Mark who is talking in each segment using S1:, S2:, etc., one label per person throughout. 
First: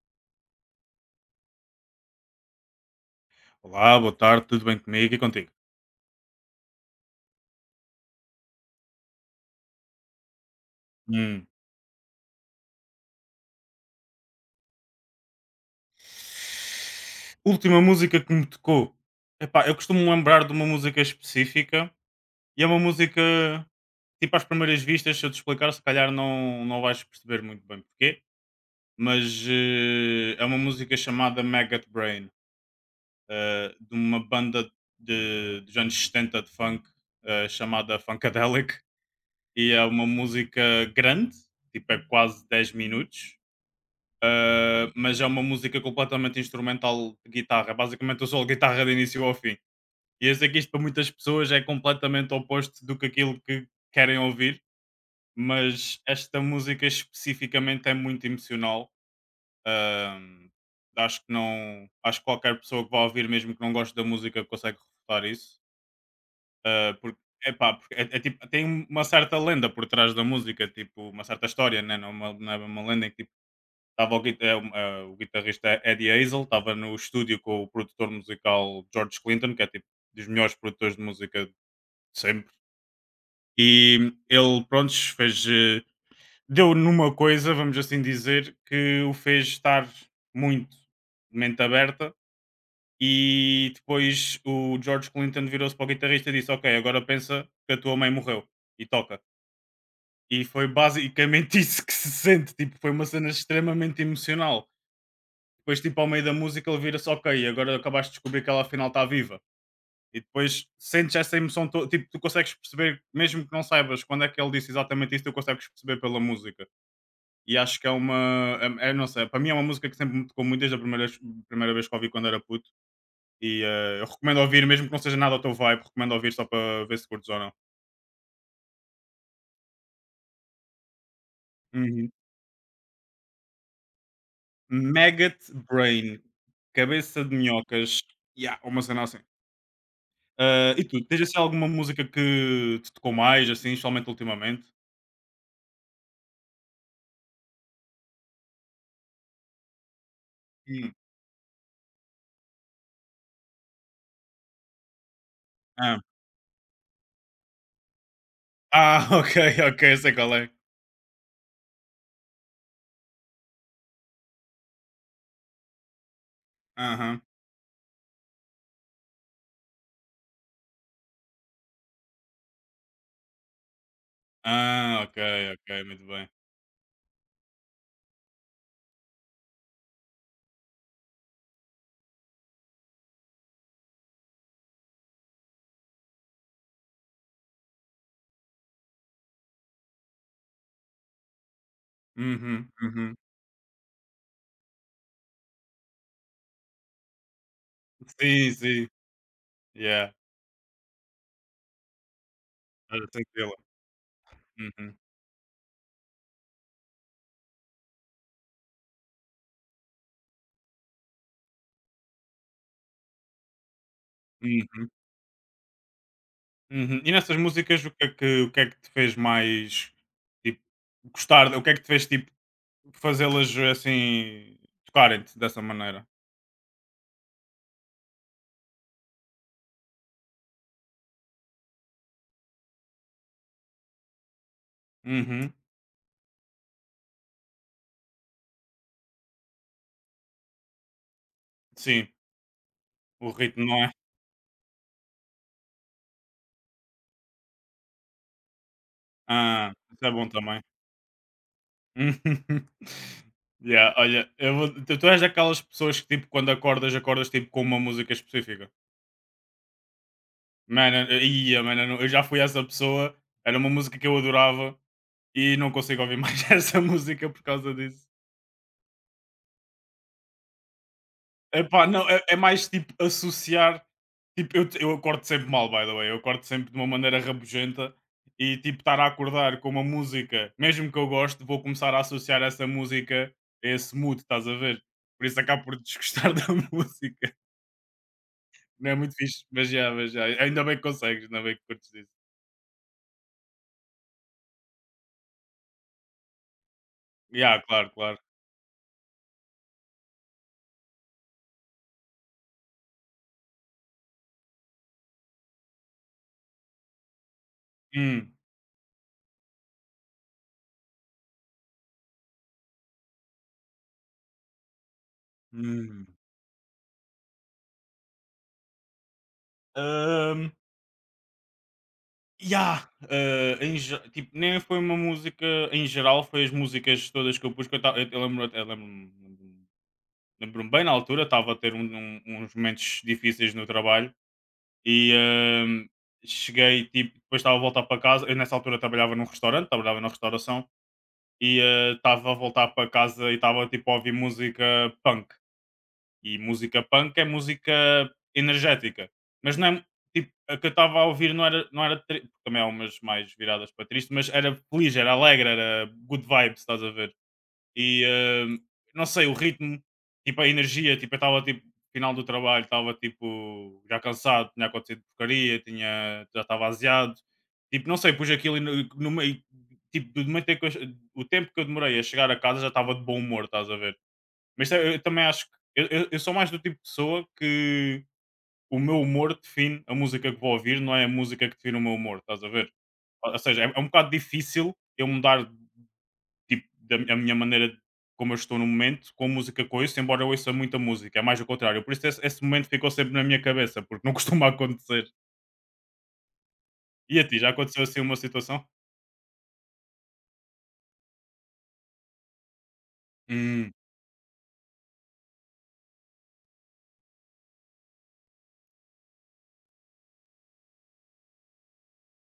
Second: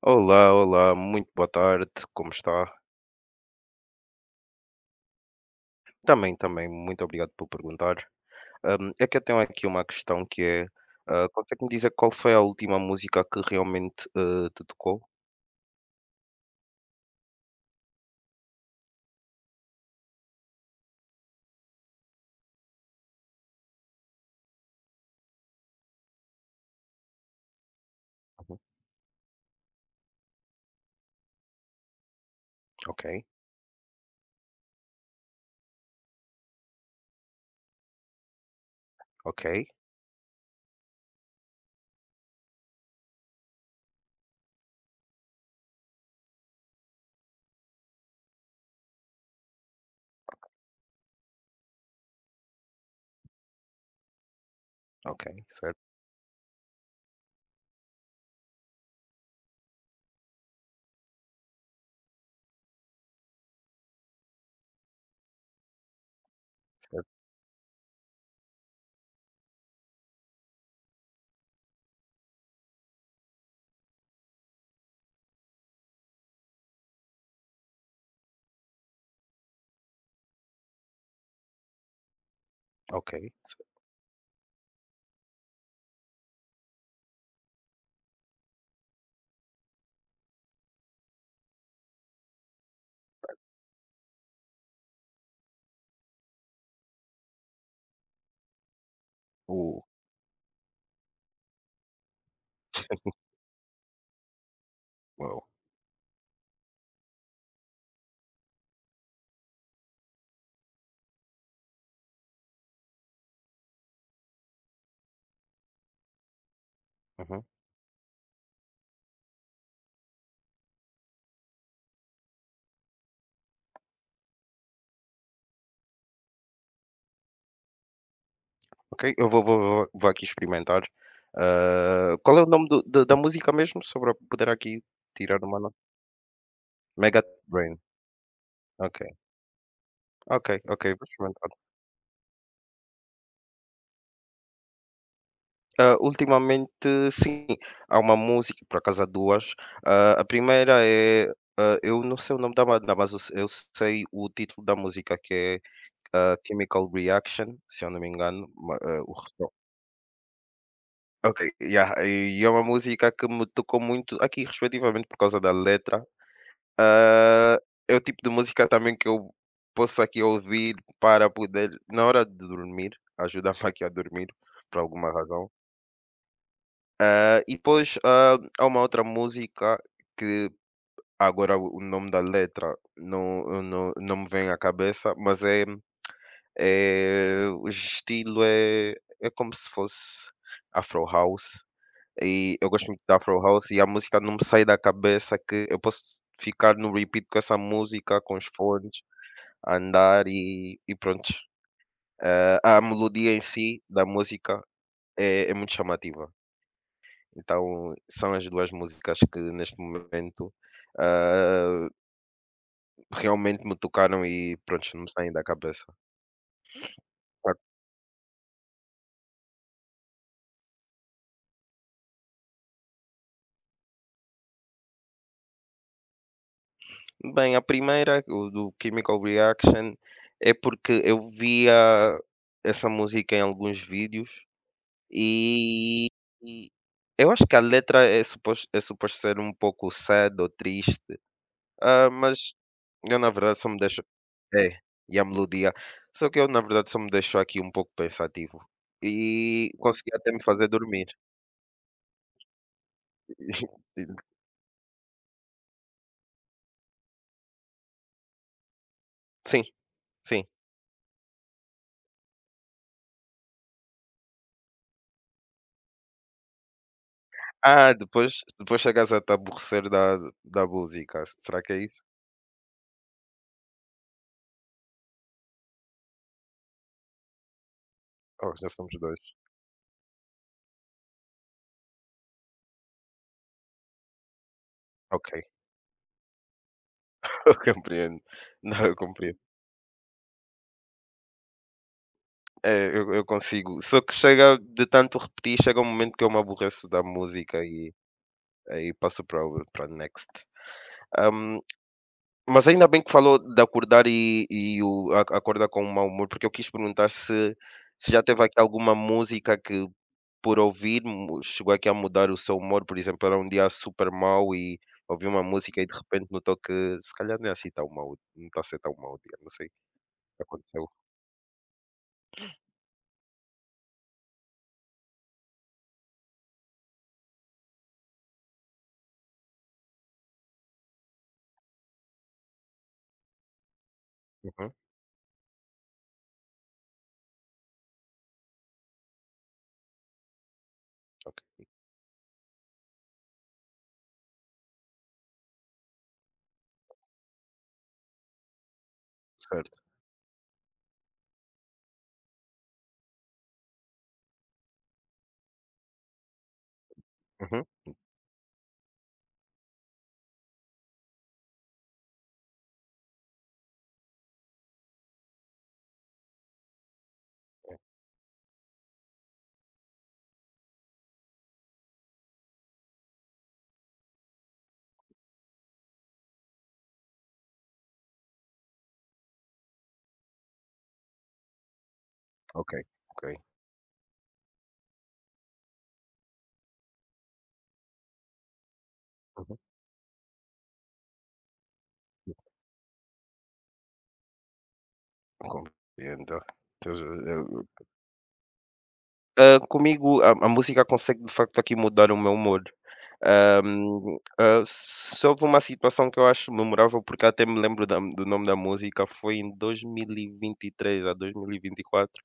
S1: Olá, olá, muito boa tarde, como está?
S2: Olá, boa tarde, tudo bem comigo e contigo?
S1: Também, também, muito obrigado por perguntar. É que eu tenho aqui uma questão que é,
S2: Hum.
S1: consegue-me dizer qual foi a última música que realmente te tocou?
S2: Última música que me tocou. Epá, eu costumo lembrar de uma música específica e é uma música, tipo, às primeiras vistas, se eu te explicar, se calhar não vais perceber muito bem porquê,
S1: Uhum.
S2: mas é uma música chamada Maggot Brain,
S1: Ok,
S2: de uma banda dos anos 70 de funk chamada Funkadelic,
S1: ok,
S2: e é uma música grande, tipo, é quase 10 minutos. Mas é uma música completamente instrumental de guitarra. Basicamente, eu sou guitarra de início ao fim. E eu sei que isto para muitas pessoas é completamente oposto do que aquilo que querem ouvir,
S1: ok, certo,
S2: mas esta música especificamente é muito emocional. Um, Acho que não. Acho que qualquer pessoa que vá ouvir, mesmo que não goste da música, consegue refutar isso. Uh,
S1: certo,
S2: porque, Epá, porque é tipo, tem uma certa lenda por trás da música, tipo, uma certa história, né? Não, é uma, não é uma lenda em que tipo, Estava o, gui- é, um, é, o guitarrista Eddie Hazel estava no estúdio com o produtor musical George Clinton, que é tipo dos melhores produtores de música de sempre.
S1: ok, certo.
S2: E ele, pronto, deu numa coisa, vamos assim dizer, que o fez estar muito de mente aberta. E depois o George Clinton virou-se para o guitarrista e disse: Ok, agora pensa que a tua mãe morreu e toca.
S1: Uh,
S2: E foi basicamente isso que se sente, tipo, foi uma cena extremamente emocional.
S1: uau,
S2: Depois tipo ao meio da música ele vira-se, ok, agora acabaste de descobrir que ela afinal está viva. E depois sentes essa emoção, tipo, tu consegues perceber, mesmo que não saibas quando é que ele disse exatamente isso, tu consegues perceber pela música.
S1: uhum.
S2: E acho que é não sei, para mim é uma música que sempre me tocou muito desde a primeira vez que a ouvi quando era puto. E eu recomendo ouvir, mesmo que não seja nada ao teu vibe, recomendo ouvir só para ver se curtes ou não.
S1: Ok, eu vou, vou, vou aqui experimentar.
S2: Uhum.
S1: Ah, qual é o nome da música mesmo? Só para poder aqui tirar
S2: Maggot
S1: uma nota.
S2: Brain,
S1: Mega
S2: cabeça de
S1: Brain.
S2: minhocas, yeah, uma
S1: Ok,
S2: cena assim.
S1: ok,
S2: Ah,
S1: ok,
S2: e tu,
S1: vou
S2: tens assim
S1: experimentar.
S2: alguma música que te tocou mais, assim, especialmente ultimamente?
S1: Ah, ultimamente, sim. Há uma música, por acaso há duas. Ah, a primeira
S2: Hum.
S1: é. Eu não sei o nome da banda, mas eu, eu sei o título da música que é
S2: Hã.
S1: Chemical Reaction, se eu não me engano.
S2: Ah,
S1: O
S2: ok,
S1: refrão.
S2: ok, sei qual é.
S1: Ok, yeah, e é uma música que me tocou muito aqui, respectivamente, por causa da letra.
S2: Aham.
S1: Ah, é o tipo de música também que eu posso aqui ouvir para poder, na hora de dormir, ajudar-me aqui a dormir, por
S2: Ah,
S1: alguma
S2: ok,
S1: razão.
S2: ok, muito bem.
S1: Ah, e depois, há uma outra música que agora o nome da letra não, eu não, não me vem à cabeça, mas é, é o estilo é, é como se fosse Afro House. E
S2: Uhum,
S1: eu gosto muito da
S2: uhum.
S1: Afro House e a música não me sai da cabeça que eu posso ficar no repeat com essa música, com os
S2: Sim, sim.
S1: fones, a
S2: Yeah,
S1: andar e pronto. Ah, a
S2: ah,
S1: melodia em
S2: tranquila.
S1: si da música
S2: Uhum,
S1: é muito chamativa. Então, são as 2 músicas que neste momento, ah, realmente me tocaram e pronto
S2: uhum,
S1: não me saem da cabeça.
S2: uhum. E nessas
S1: Claro.
S2: músicas o que é que te fez mais, tipo, gostar, o que é que te fez, tipo, fazê-las assim tocarem-te dessa maneira?
S1: Bem, a primeira, o do Chemical Reaction, é porque eu via essa música em alguns vídeos
S2: Uhum,
S1: e e eu acho que a letra é suposto ser um pouco sad ou triste,
S2: sim,
S1: mas eu na
S2: o
S1: verdade
S2: ritmo,
S1: só me
S2: não é?
S1: deixo É, e a melodia. Só que eu, na verdade, só me deixou aqui um pouco pensativo e
S2: Ah, isso é
S1: consegui
S2: bom
S1: até me
S2: também.
S1: fazer dormir.
S2: Uhum. Yeah, olha, tu, tu és daquelas pessoas que tipo quando acordas, acordas tipo com uma música específica.
S1: Sim, sim.
S2: Mano, mano, eu não- eu já fui essa pessoa, era uma música que eu adorava e não consigo ouvir mais essa música por causa
S1: Ah,
S2: disso.
S1: depois chegas a te aborrecer da música, será que é
S2: Epá,
S1: isso?
S2: não, é mais tipo associar. Tipo, eu acordo sempre mal, by the way. Eu acordo sempre de uma maneira rabugenta
S1: Oh,
S2: e
S1: já
S2: tipo
S1: somos
S2: estar a
S1: 2.
S2: acordar com uma música, mesmo que eu goste, vou começar a associar essa música a esse mood, estás a ver? Por
S1: Ok,
S2: isso acabo por desgostar da música.
S1: eu compreendo. Não,
S2: Não é
S1: eu
S2: muito
S1: compreendo.
S2: fixe, mas já. Ainda bem que consegues, ainda bem que curtes isso.
S1: É, eu consigo só que chega de tanto repetir, chega um momento que eu me aborreço da
S2: Já,
S1: música
S2: claro,
S1: e
S2: claro.
S1: aí passo para next. Hum. Mas ainda bem que falou de acordar e o a acordar com um mau humor, porque eu quis perguntar se já
S2: Hum,
S1: teve aqui alguma música que, por ouvir, mu chegou aqui a mudar o seu humor, por exemplo, era um dia super mau e ouvi uma música e de
S2: hum.
S1: repente notou que se calhar não é assim tão mau, não está a ser tão mau o dia, não sei, o que aconteceu?
S2: Ya! Nem foi uma música em geral, foi as músicas todas que eu pus, que eu estava, eu lembro lembro-me lembro-me lembro-me bem na altura, estava a ter uns momentos difíceis no trabalho
S1: Uhum,
S2: e, hum, cheguei, tipo, depois estava a voltar para casa, eu nessa altura trabalhava num restaurante, trabalhava na restauração
S1: ok,
S2: e, estava a voltar para casa e estava, tipo, a ouvir música punk. E música punk é música energética, mas não
S1: certo.
S2: é tipo, a que eu estava a ouvir não era, não era tri também há umas mais viradas para triste, mas era feliz, era alegre, era good vibes, estás a ver?
S1: Uhum,
S2: E, hã, não sei, o ritmo, tipo, a energia, tipo, eu estava, tipo, final do trabalho, estava, tipo, já cansado, tinha acontecido porcaria, tinha já estava aziado, tipo, não sei, pus aquilo e no meio, tipo, do momento em que o tempo que eu demorei a chegar a casa já estava de bom humor, estás a ver? Mas eu também acho que eu sou mais do tipo de pessoa que o meu humor define a música que vou ouvir, não é a música que define o meu humor, estás a ver?
S1: ok,
S2: Ou
S1: ok.
S2: ou seja, é um bocado difícil eu mudar, tipo, a minha maneira de como eu estou no momento com a
S1: Uhum,
S2: música que ouço, embora eu ouça muita música, é mais o contrário. Por isso esse momento ficou sempre na minha cabeça, porque não costuma acontecer.
S1: compreendo.
S2: E a ti, já aconteceu assim uma situação?
S1: Hã, comigo a música consegue de facto aqui mudar o meu humor.
S2: Hum,
S1: Se houve uma situação que eu acho memorável, porque até me lembro da do nome da música, foi em 2023 a 2024,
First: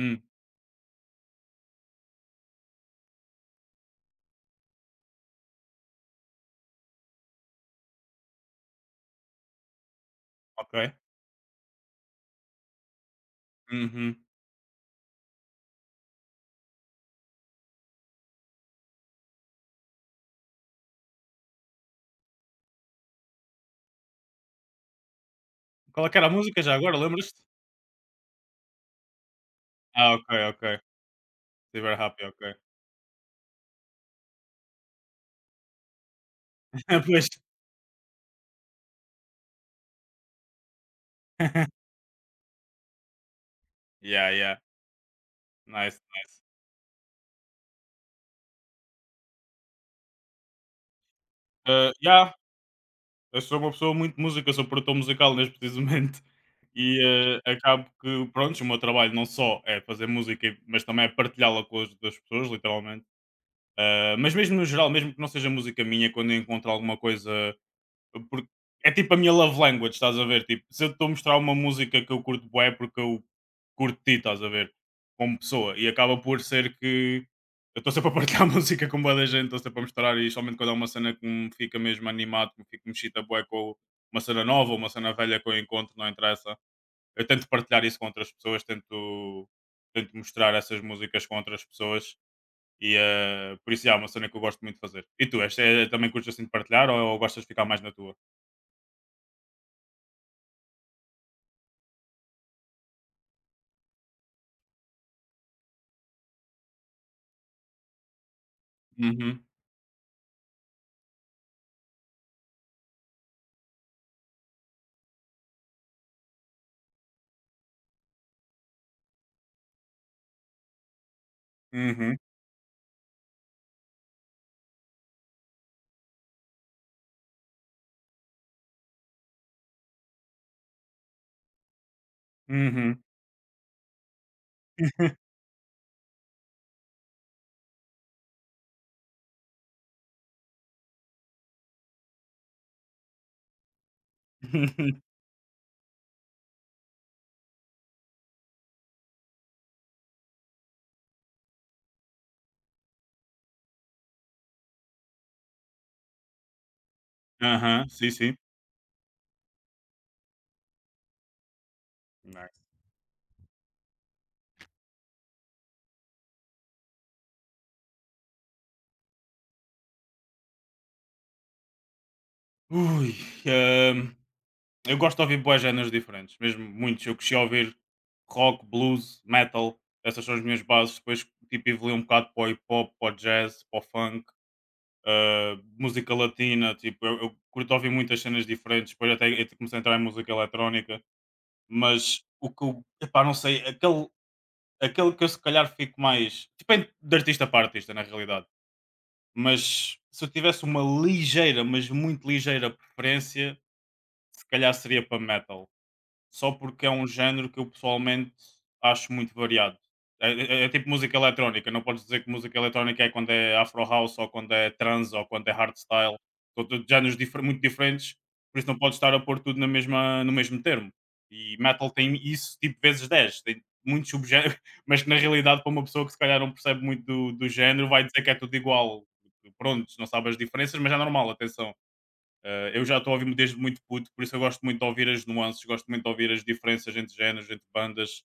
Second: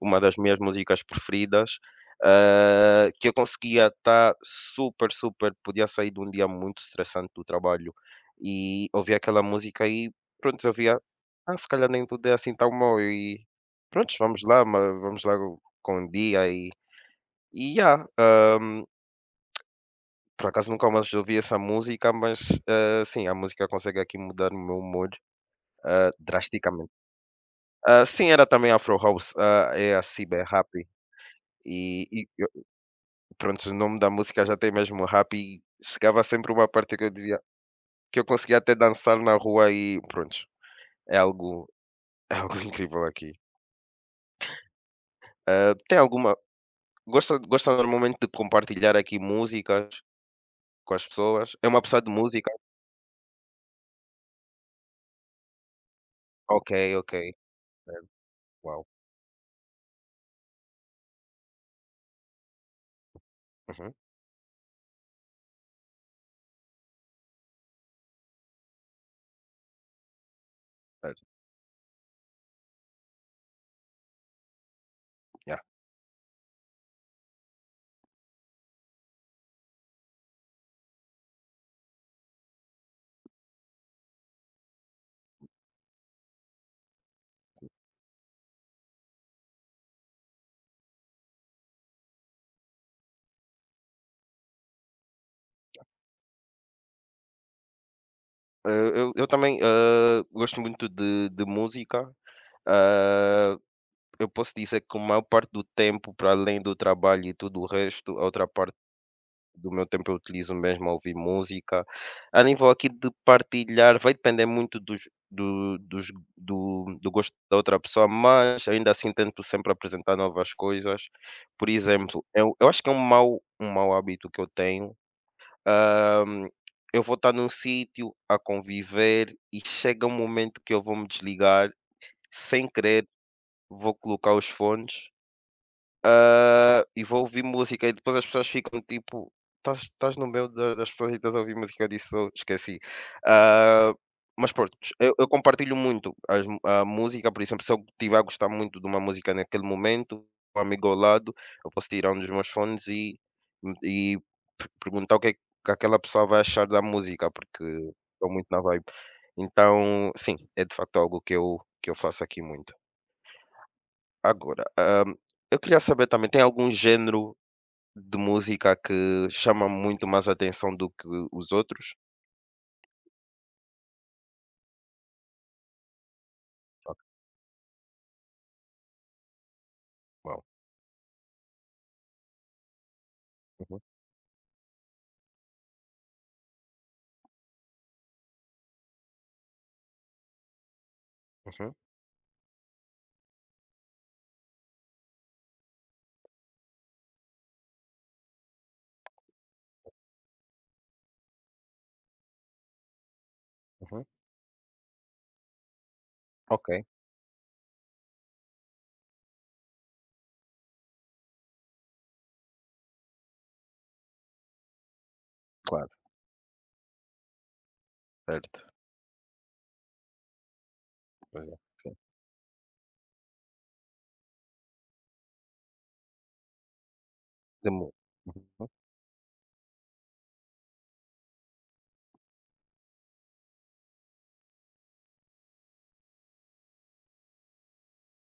S1: uma das minhas músicas preferidas, ah, que eu conseguia estar super, super podia sair de um dia muito estressante do trabalho e ouvia aquela música e pronto, eu
S2: ok,
S1: via: "Ah, se calhar nem tudo é assim tão mau e pronto
S2: uhum.
S1: vamos lá, ma vamos lá com o dia e já, por acaso nunca mais ouvi essa música, mas, sim, a música consegue aqui mudar o meu mood,
S2: Qual é
S1: ah,
S2: que era a música já
S1: drasticamente.
S2: agora, lembras-te?
S1: Ah, sim, era também Afro House, ah, é a
S2: Ah, ok,
S1: Cyber
S2: ok.
S1: Happy
S2: Super
S1: e
S2: happy,
S1: eu
S2: ok.
S1: prontos, o nome da música já tem mesmo happy chegava sempre uma parte que eu
S2: Pois.
S1: dizia que eu conseguia até dançar na rua e pronto é algo é algo incrível aqui.
S2: Yeah, yeah.
S1: Ah, tem
S2: Nice,
S1: alguma
S2: nice.
S1: gosta normalmente de compartilhar aqui músicas com as pessoas? É uma
S2: Ah,
S1: pessoa de
S2: yeah,
S1: música?
S2: eu sou uma pessoa muito de música, sou produtor musical neste precisamente
S1: Ok,
S2: e
S1: ok.
S2: ah, acabo
S1: Certo,
S2: que, pronto, o meu
S1: uau.
S2: trabalho não só é fazer música, mas também é partilhá-la com as outras pessoas, literalmente.
S1: Uhum,
S2: Ah, mas mesmo no geral, mesmo que não seja música minha, quando eu encontro alguma coisa. Porque é tipo a minha love language, estás a ver? Tipo, se eu estou a
S1: certo.
S2: mostrar uma música que eu curto bué, é porque eu curto de ti, estás a ver? Como pessoa. E acaba por ser que eu estou sempre a partilhar música com boa da gente, estou sempre a mostrar, e somente quando há uma cena que me fica mesmo animado, que me fica mexida bué com uma cena nova, uma cena velha que eu encontro, não interessa. Eu tento partilhar isso com outras pessoas, tento mostrar essas músicas com outras pessoas. E por isso já é uma cena que eu gosto muito de fazer. E tu, é, também curtes assim de partilhar ou gostas de ficar mais na tua?
S1: Eu eu também, hã, gosto muito de música. Hã, eu posso dizer que a maior parte do tempo, para além do trabalho e tudo o resto, a outra parte
S2: Uhum,
S1: do meu tempo eu utilizo mesmo a ouvir música. A nível aqui de partilhar, vai depender muito dos do dos do gosto da outra pessoa, mas ainda assim tento sempre apresentar novas coisas. Por
S2: uhum,
S1: exemplo, eu acho que é um mau mau hábito que eu tenho, hã, eu vou estar num sítio a conviver e chega um momento que eu vou me desligar, sem
S2: uhum.
S1: querer, vou colocar os fones e vou ouvir música e depois as pessoas ficam tipo, estás no meio da das pessoas e estás a ouvir música, eu disse: "Oh, esqueci". Ah, mas pronto, eu compartilho muito as mu a música, por exemplo, se eu estiver a gostar muito de uma música naquele momento, um amigo ao lado, eu posso tirar um dos meus fones e e perguntar o que é que aquela pessoa vai achar da música, porque
S2: Aham, sim,
S1: estou
S2: sim.
S1: muito na vibe. Então, sim, é de facto algo que eu faço aqui
S2: Nice.
S1: muito. Agora, hã, eu queria saber também, tem algum género de música que chama muito mais atenção do que os outros?
S2: Ui, hum, eu gosto de ouvir boas géneros diferentes, mesmo
S1: Ok,
S2: muitos. Eu cresci a ouvir rock, blues, metal, essas são
S1: bom,
S2: as minhas bases. Depois tipo, evoluí um bocado para o hip hop, para o jazz, para
S1: uhum,
S2: o funk, música latina. Tipo, eu curto ouvir muitas cenas diferentes. Depois até comecei a entrar em música eletrónica,
S1: uhum,
S2: mas o que eu, epá, não sei, aquele que eu se calhar fico mais. Depende de artista para artista, na realidade. Mas se eu tivesse uma ligeira, mas muito ligeira preferência,
S1: uhum.
S2: se calhar seria para metal só
S1: Ok,
S2: porque é um género que eu pessoalmente acho muito variado. É tipo música eletrónica, não podes dizer que música eletrónica é quando é Afro House ou quando é trans ou quando é
S1: claro,
S2: hardstyle, são todos muito diferentes, por isso
S1: certo.
S2: não podes estar a pôr tudo na mesma, no mesmo termo.
S1: Pois é,
S2: E metal
S1: sim.
S2: tem isso tipo vezes 10, tem muitos subgéneros, mas que na realidade para uma pessoa que se calhar não percebe muito do
S1: De mu
S2: género vai dizer que é tudo
S1: Uhum,
S2: igual. Pronto, não sabe as diferenças, mas é normal, atenção. Eu já estou a ouvir desde muito puto, por isso eu gosto muito de ouvir as nuances, gosto muito de ouvir as diferenças entre géneros, entre bandas,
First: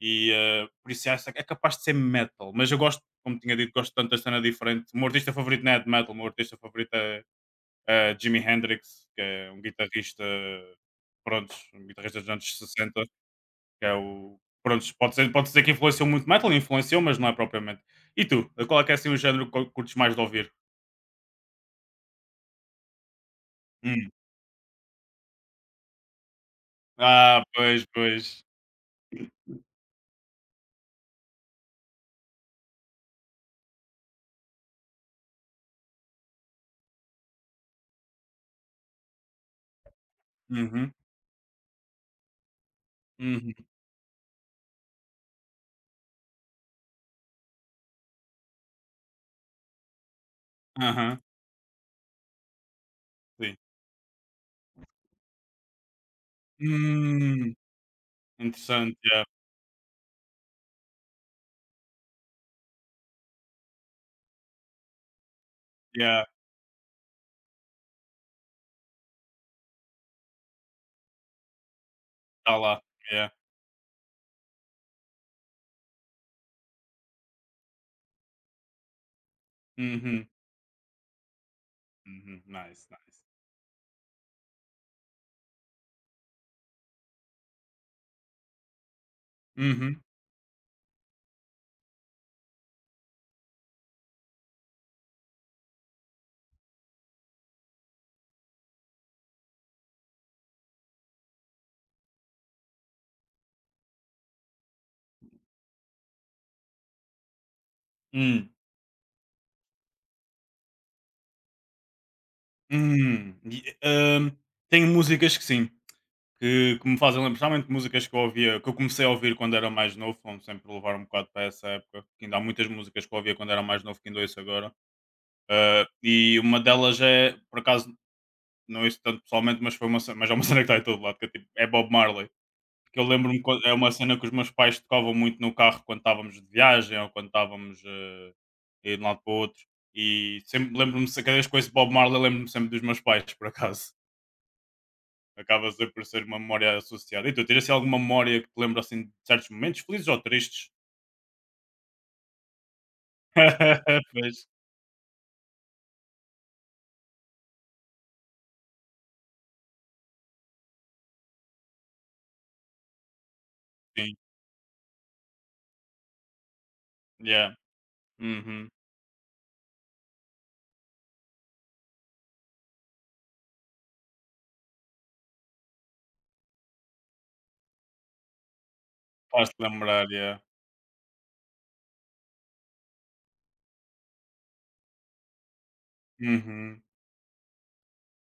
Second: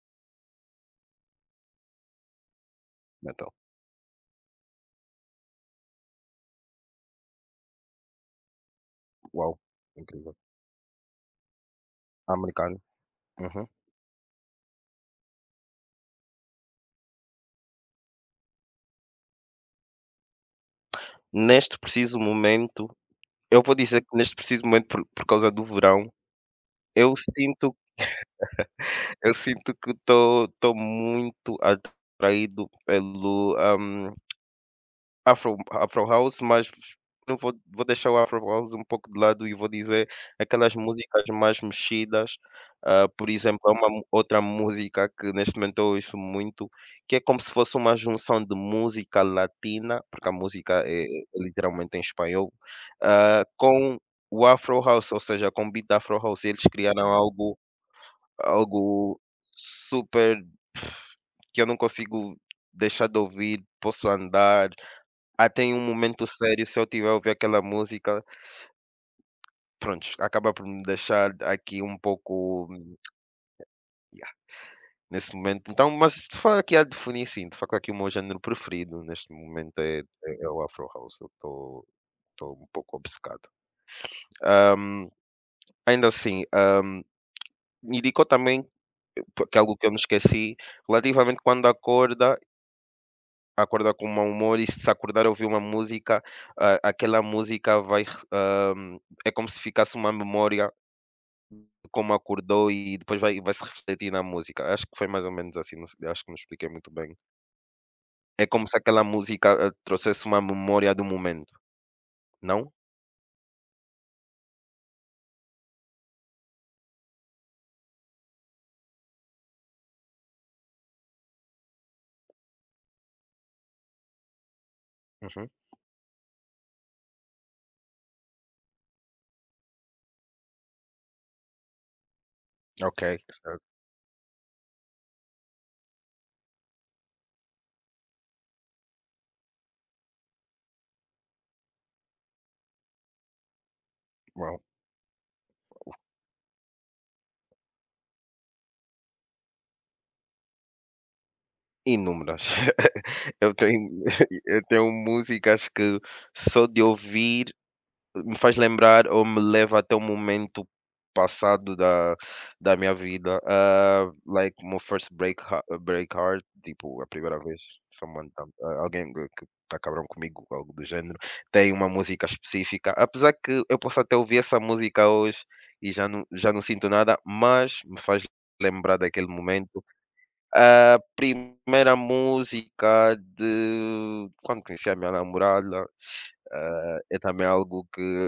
S2: e por isso acho que é capaz de ser metal. Mas eu gosto, como
S1: metal.
S2: tinha dito, gosto tanto da cena diferente. O meu artista favorito não é de metal, o meu artista favorito é Jimi Hendrix, que é
S1: Uau,
S2: um guitarrista,
S1: incrível.
S2: pronto, um guitarrista dos anos
S1: Americano.
S2: 60
S1: Uhum.
S2: que é o. Pronto, pode ser, pode dizer que influenciou muito metal, influenciou, mas não é propriamente. E tu? Qual é que é assim o género que curtes mais de ouvir?
S1: Neste preciso momento, eu vou dizer
S2: Hum.
S1: que neste preciso momento por causa do verão, eu
S2: Ah,
S1: sinto
S2: pois, pois.
S1: eu sinto que estou muito atraído pelo, Afro House, mas eu vou deixar o Afro House um pouco de lado e vou dizer aquelas
S2: Uhum.
S1: músicas mais mexidas, ah, por
S2: Uhum.
S1: exemplo, há outra música que neste momento eu ouço muito, que é como se fosse uma junção de música latina, porque a música é
S2: Aham.
S1: literalmente em espanhol, ah,
S2: Sim.
S1: com o Afro House, ou seja, com o beat da Afro House, eles criaram
S2: Hum.
S1: algo
S2: Interessante,
S1: algo
S2: yeah,
S1: super que eu não consigo deixar de ouvir, posso andar, até em um
S2: yeah,
S1: momento sério, se eu tiver a ouvir aquela música, pronto acaba por me deixar aqui um
S2: está
S1: pouco,
S2: lá, yeah.
S1: yeah, nesse momento. Então, mas de facto aqui a definir, sim, de facto aqui o meu género preferido neste momento é
S2: Uhum,
S1: é é o Afro House, eu
S2: uhum,
S1: estou um
S2: nice,
S1: pouco
S2: nice.
S1: obcecado. Hum, ainda assim, indicou também, porque é algo que eu me
S2: Uhum.
S1: esqueci, relativamente quando acorda, acorda com mau humor e se acordar a ouvir uma música, a aquela música vai, hum, é como se ficasse uma memória como acordou e depois vai se refletir na música. Acho que foi mais ou menos assim, não se acho que me expliquei muito bem. É
S2: Hum,
S1: como se aquela música, ah, trouxesse uma memória do momento, não?
S2: e, tenho músicas que sim, que me fazem lembrar, principalmente músicas que eu ouvia, que eu comecei a ouvir quando era mais novo, vamos sempre levar um bocado para essa época, que ainda há muitas músicas que eu ouvia quando era mais novo que ainda ouço agora.
S1: Uhum.
S2: Ah, e uma delas é, por acaso, não ouço tanto pessoalmente, mas, mas é uma cena que está em todo lado, que é, tipo, é Bob Marley. Que
S1: Ok,
S2: eu lembro-me,
S1: certo.
S2: é uma cena que os meus pais tocavam muito no carro quando estávamos de viagem ou quando estávamos a ir de um lado para o outro. E sempre lembro-me, cada vez que ouço Bob Marley, lembro-me sempre dos meus pais, por acaso.
S1: Uau.
S2: Acaba sempre por ser uma memória associada. E tu, tiras assim alguma memória que te lembra assim de certos momentos, felizes ou tristes?
S1: Inúmeras. Eu tenho
S2: Pois,
S1: eu tenho músicas que só de ouvir me faz lembrar ou me leva até um momento passado da minha vida. Ah,
S2: sim,
S1: like my first break, break heart, tipo, a primeira
S2: yeah.
S1: vez someone,
S2: Uhum.
S1: ah, alguém que tá cabrão comigo, algo do género, tem uma música específica. Apesar que eu posso até ouvir essa música hoje e já não sinto nada, mas me faz lembrar daquele
S2: Faz-te
S1: momento.
S2: lembrar, yeah.
S1: A primeira música de quando conheci a minha namorada,
S2: Uhum.
S1: ah, é também algo que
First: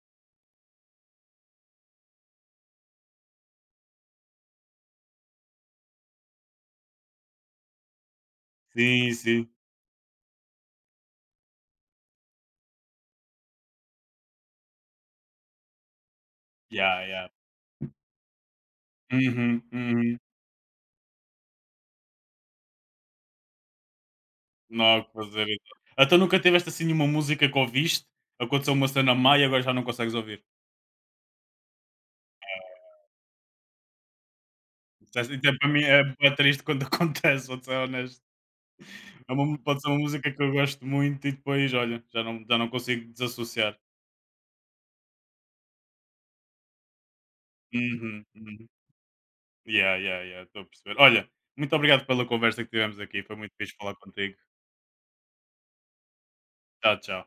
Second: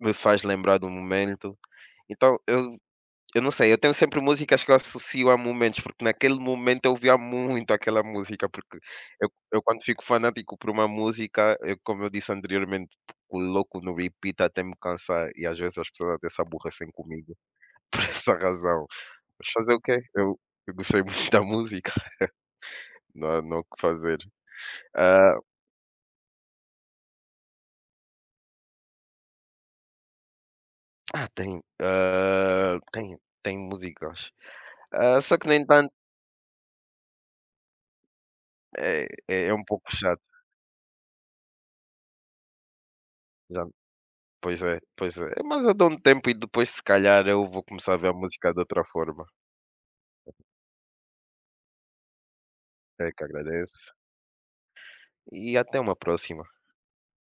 S1: me faz lembrar do momento. Então eu não sei, eu tenho sempre músicas que eu associo a momentos, porque naquele momento eu ouvia muito aquela música, porque
S2: Sim, sim.
S1: eu quando fico fanático por uma música, eu, como eu disse anteriormente, coloco no repeat até me cansar e às vezes as pessoas até se aborrecem
S2: Yeah, yeah.
S1: comigo por essa razão. Mas
S2: Uhum,
S1: fazer o quê?
S2: uhum.
S1: Eu gostei muito da música, não há o que fazer.
S2: Não há o que
S1: Ah,
S2: fazer, então. Então nunca tiveste assim nenhuma música que ouviste, aconteceu uma cena má e agora já não consegues ouvir.
S1: Tem, tem tem músicas.
S2: Isso
S1: Ah,
S2: é,
S1: só que
S2: isso
S1: no
S2: é, para mim
S1: entanto
S2: é bué triste quando acontece, vou ser honesto.
S1: é é um
S2: Pode
S1: pouco
S2: ser uma
S1: chato.
S2: música que eu gosto muito e depois, olha, já não consigo
S1: Já
S2: desassociar.
S1: pois é, pois é. É, mas eu dou um tempo e depois, se calhar, eu vou começar a ver a
S2: Uhum,
S1: música de
S2: uhum.
S1: outra forma.
S2: Yeah, yeah, yeah, estou a perceber. Olha, muito obrigado pela conversa que tivemos
S1: É que
S2: aqui, foi muito fixe
S1: agradeço.
S2: falar contigo.
S1: E até uma próxima.
S2: Tchau, tchau.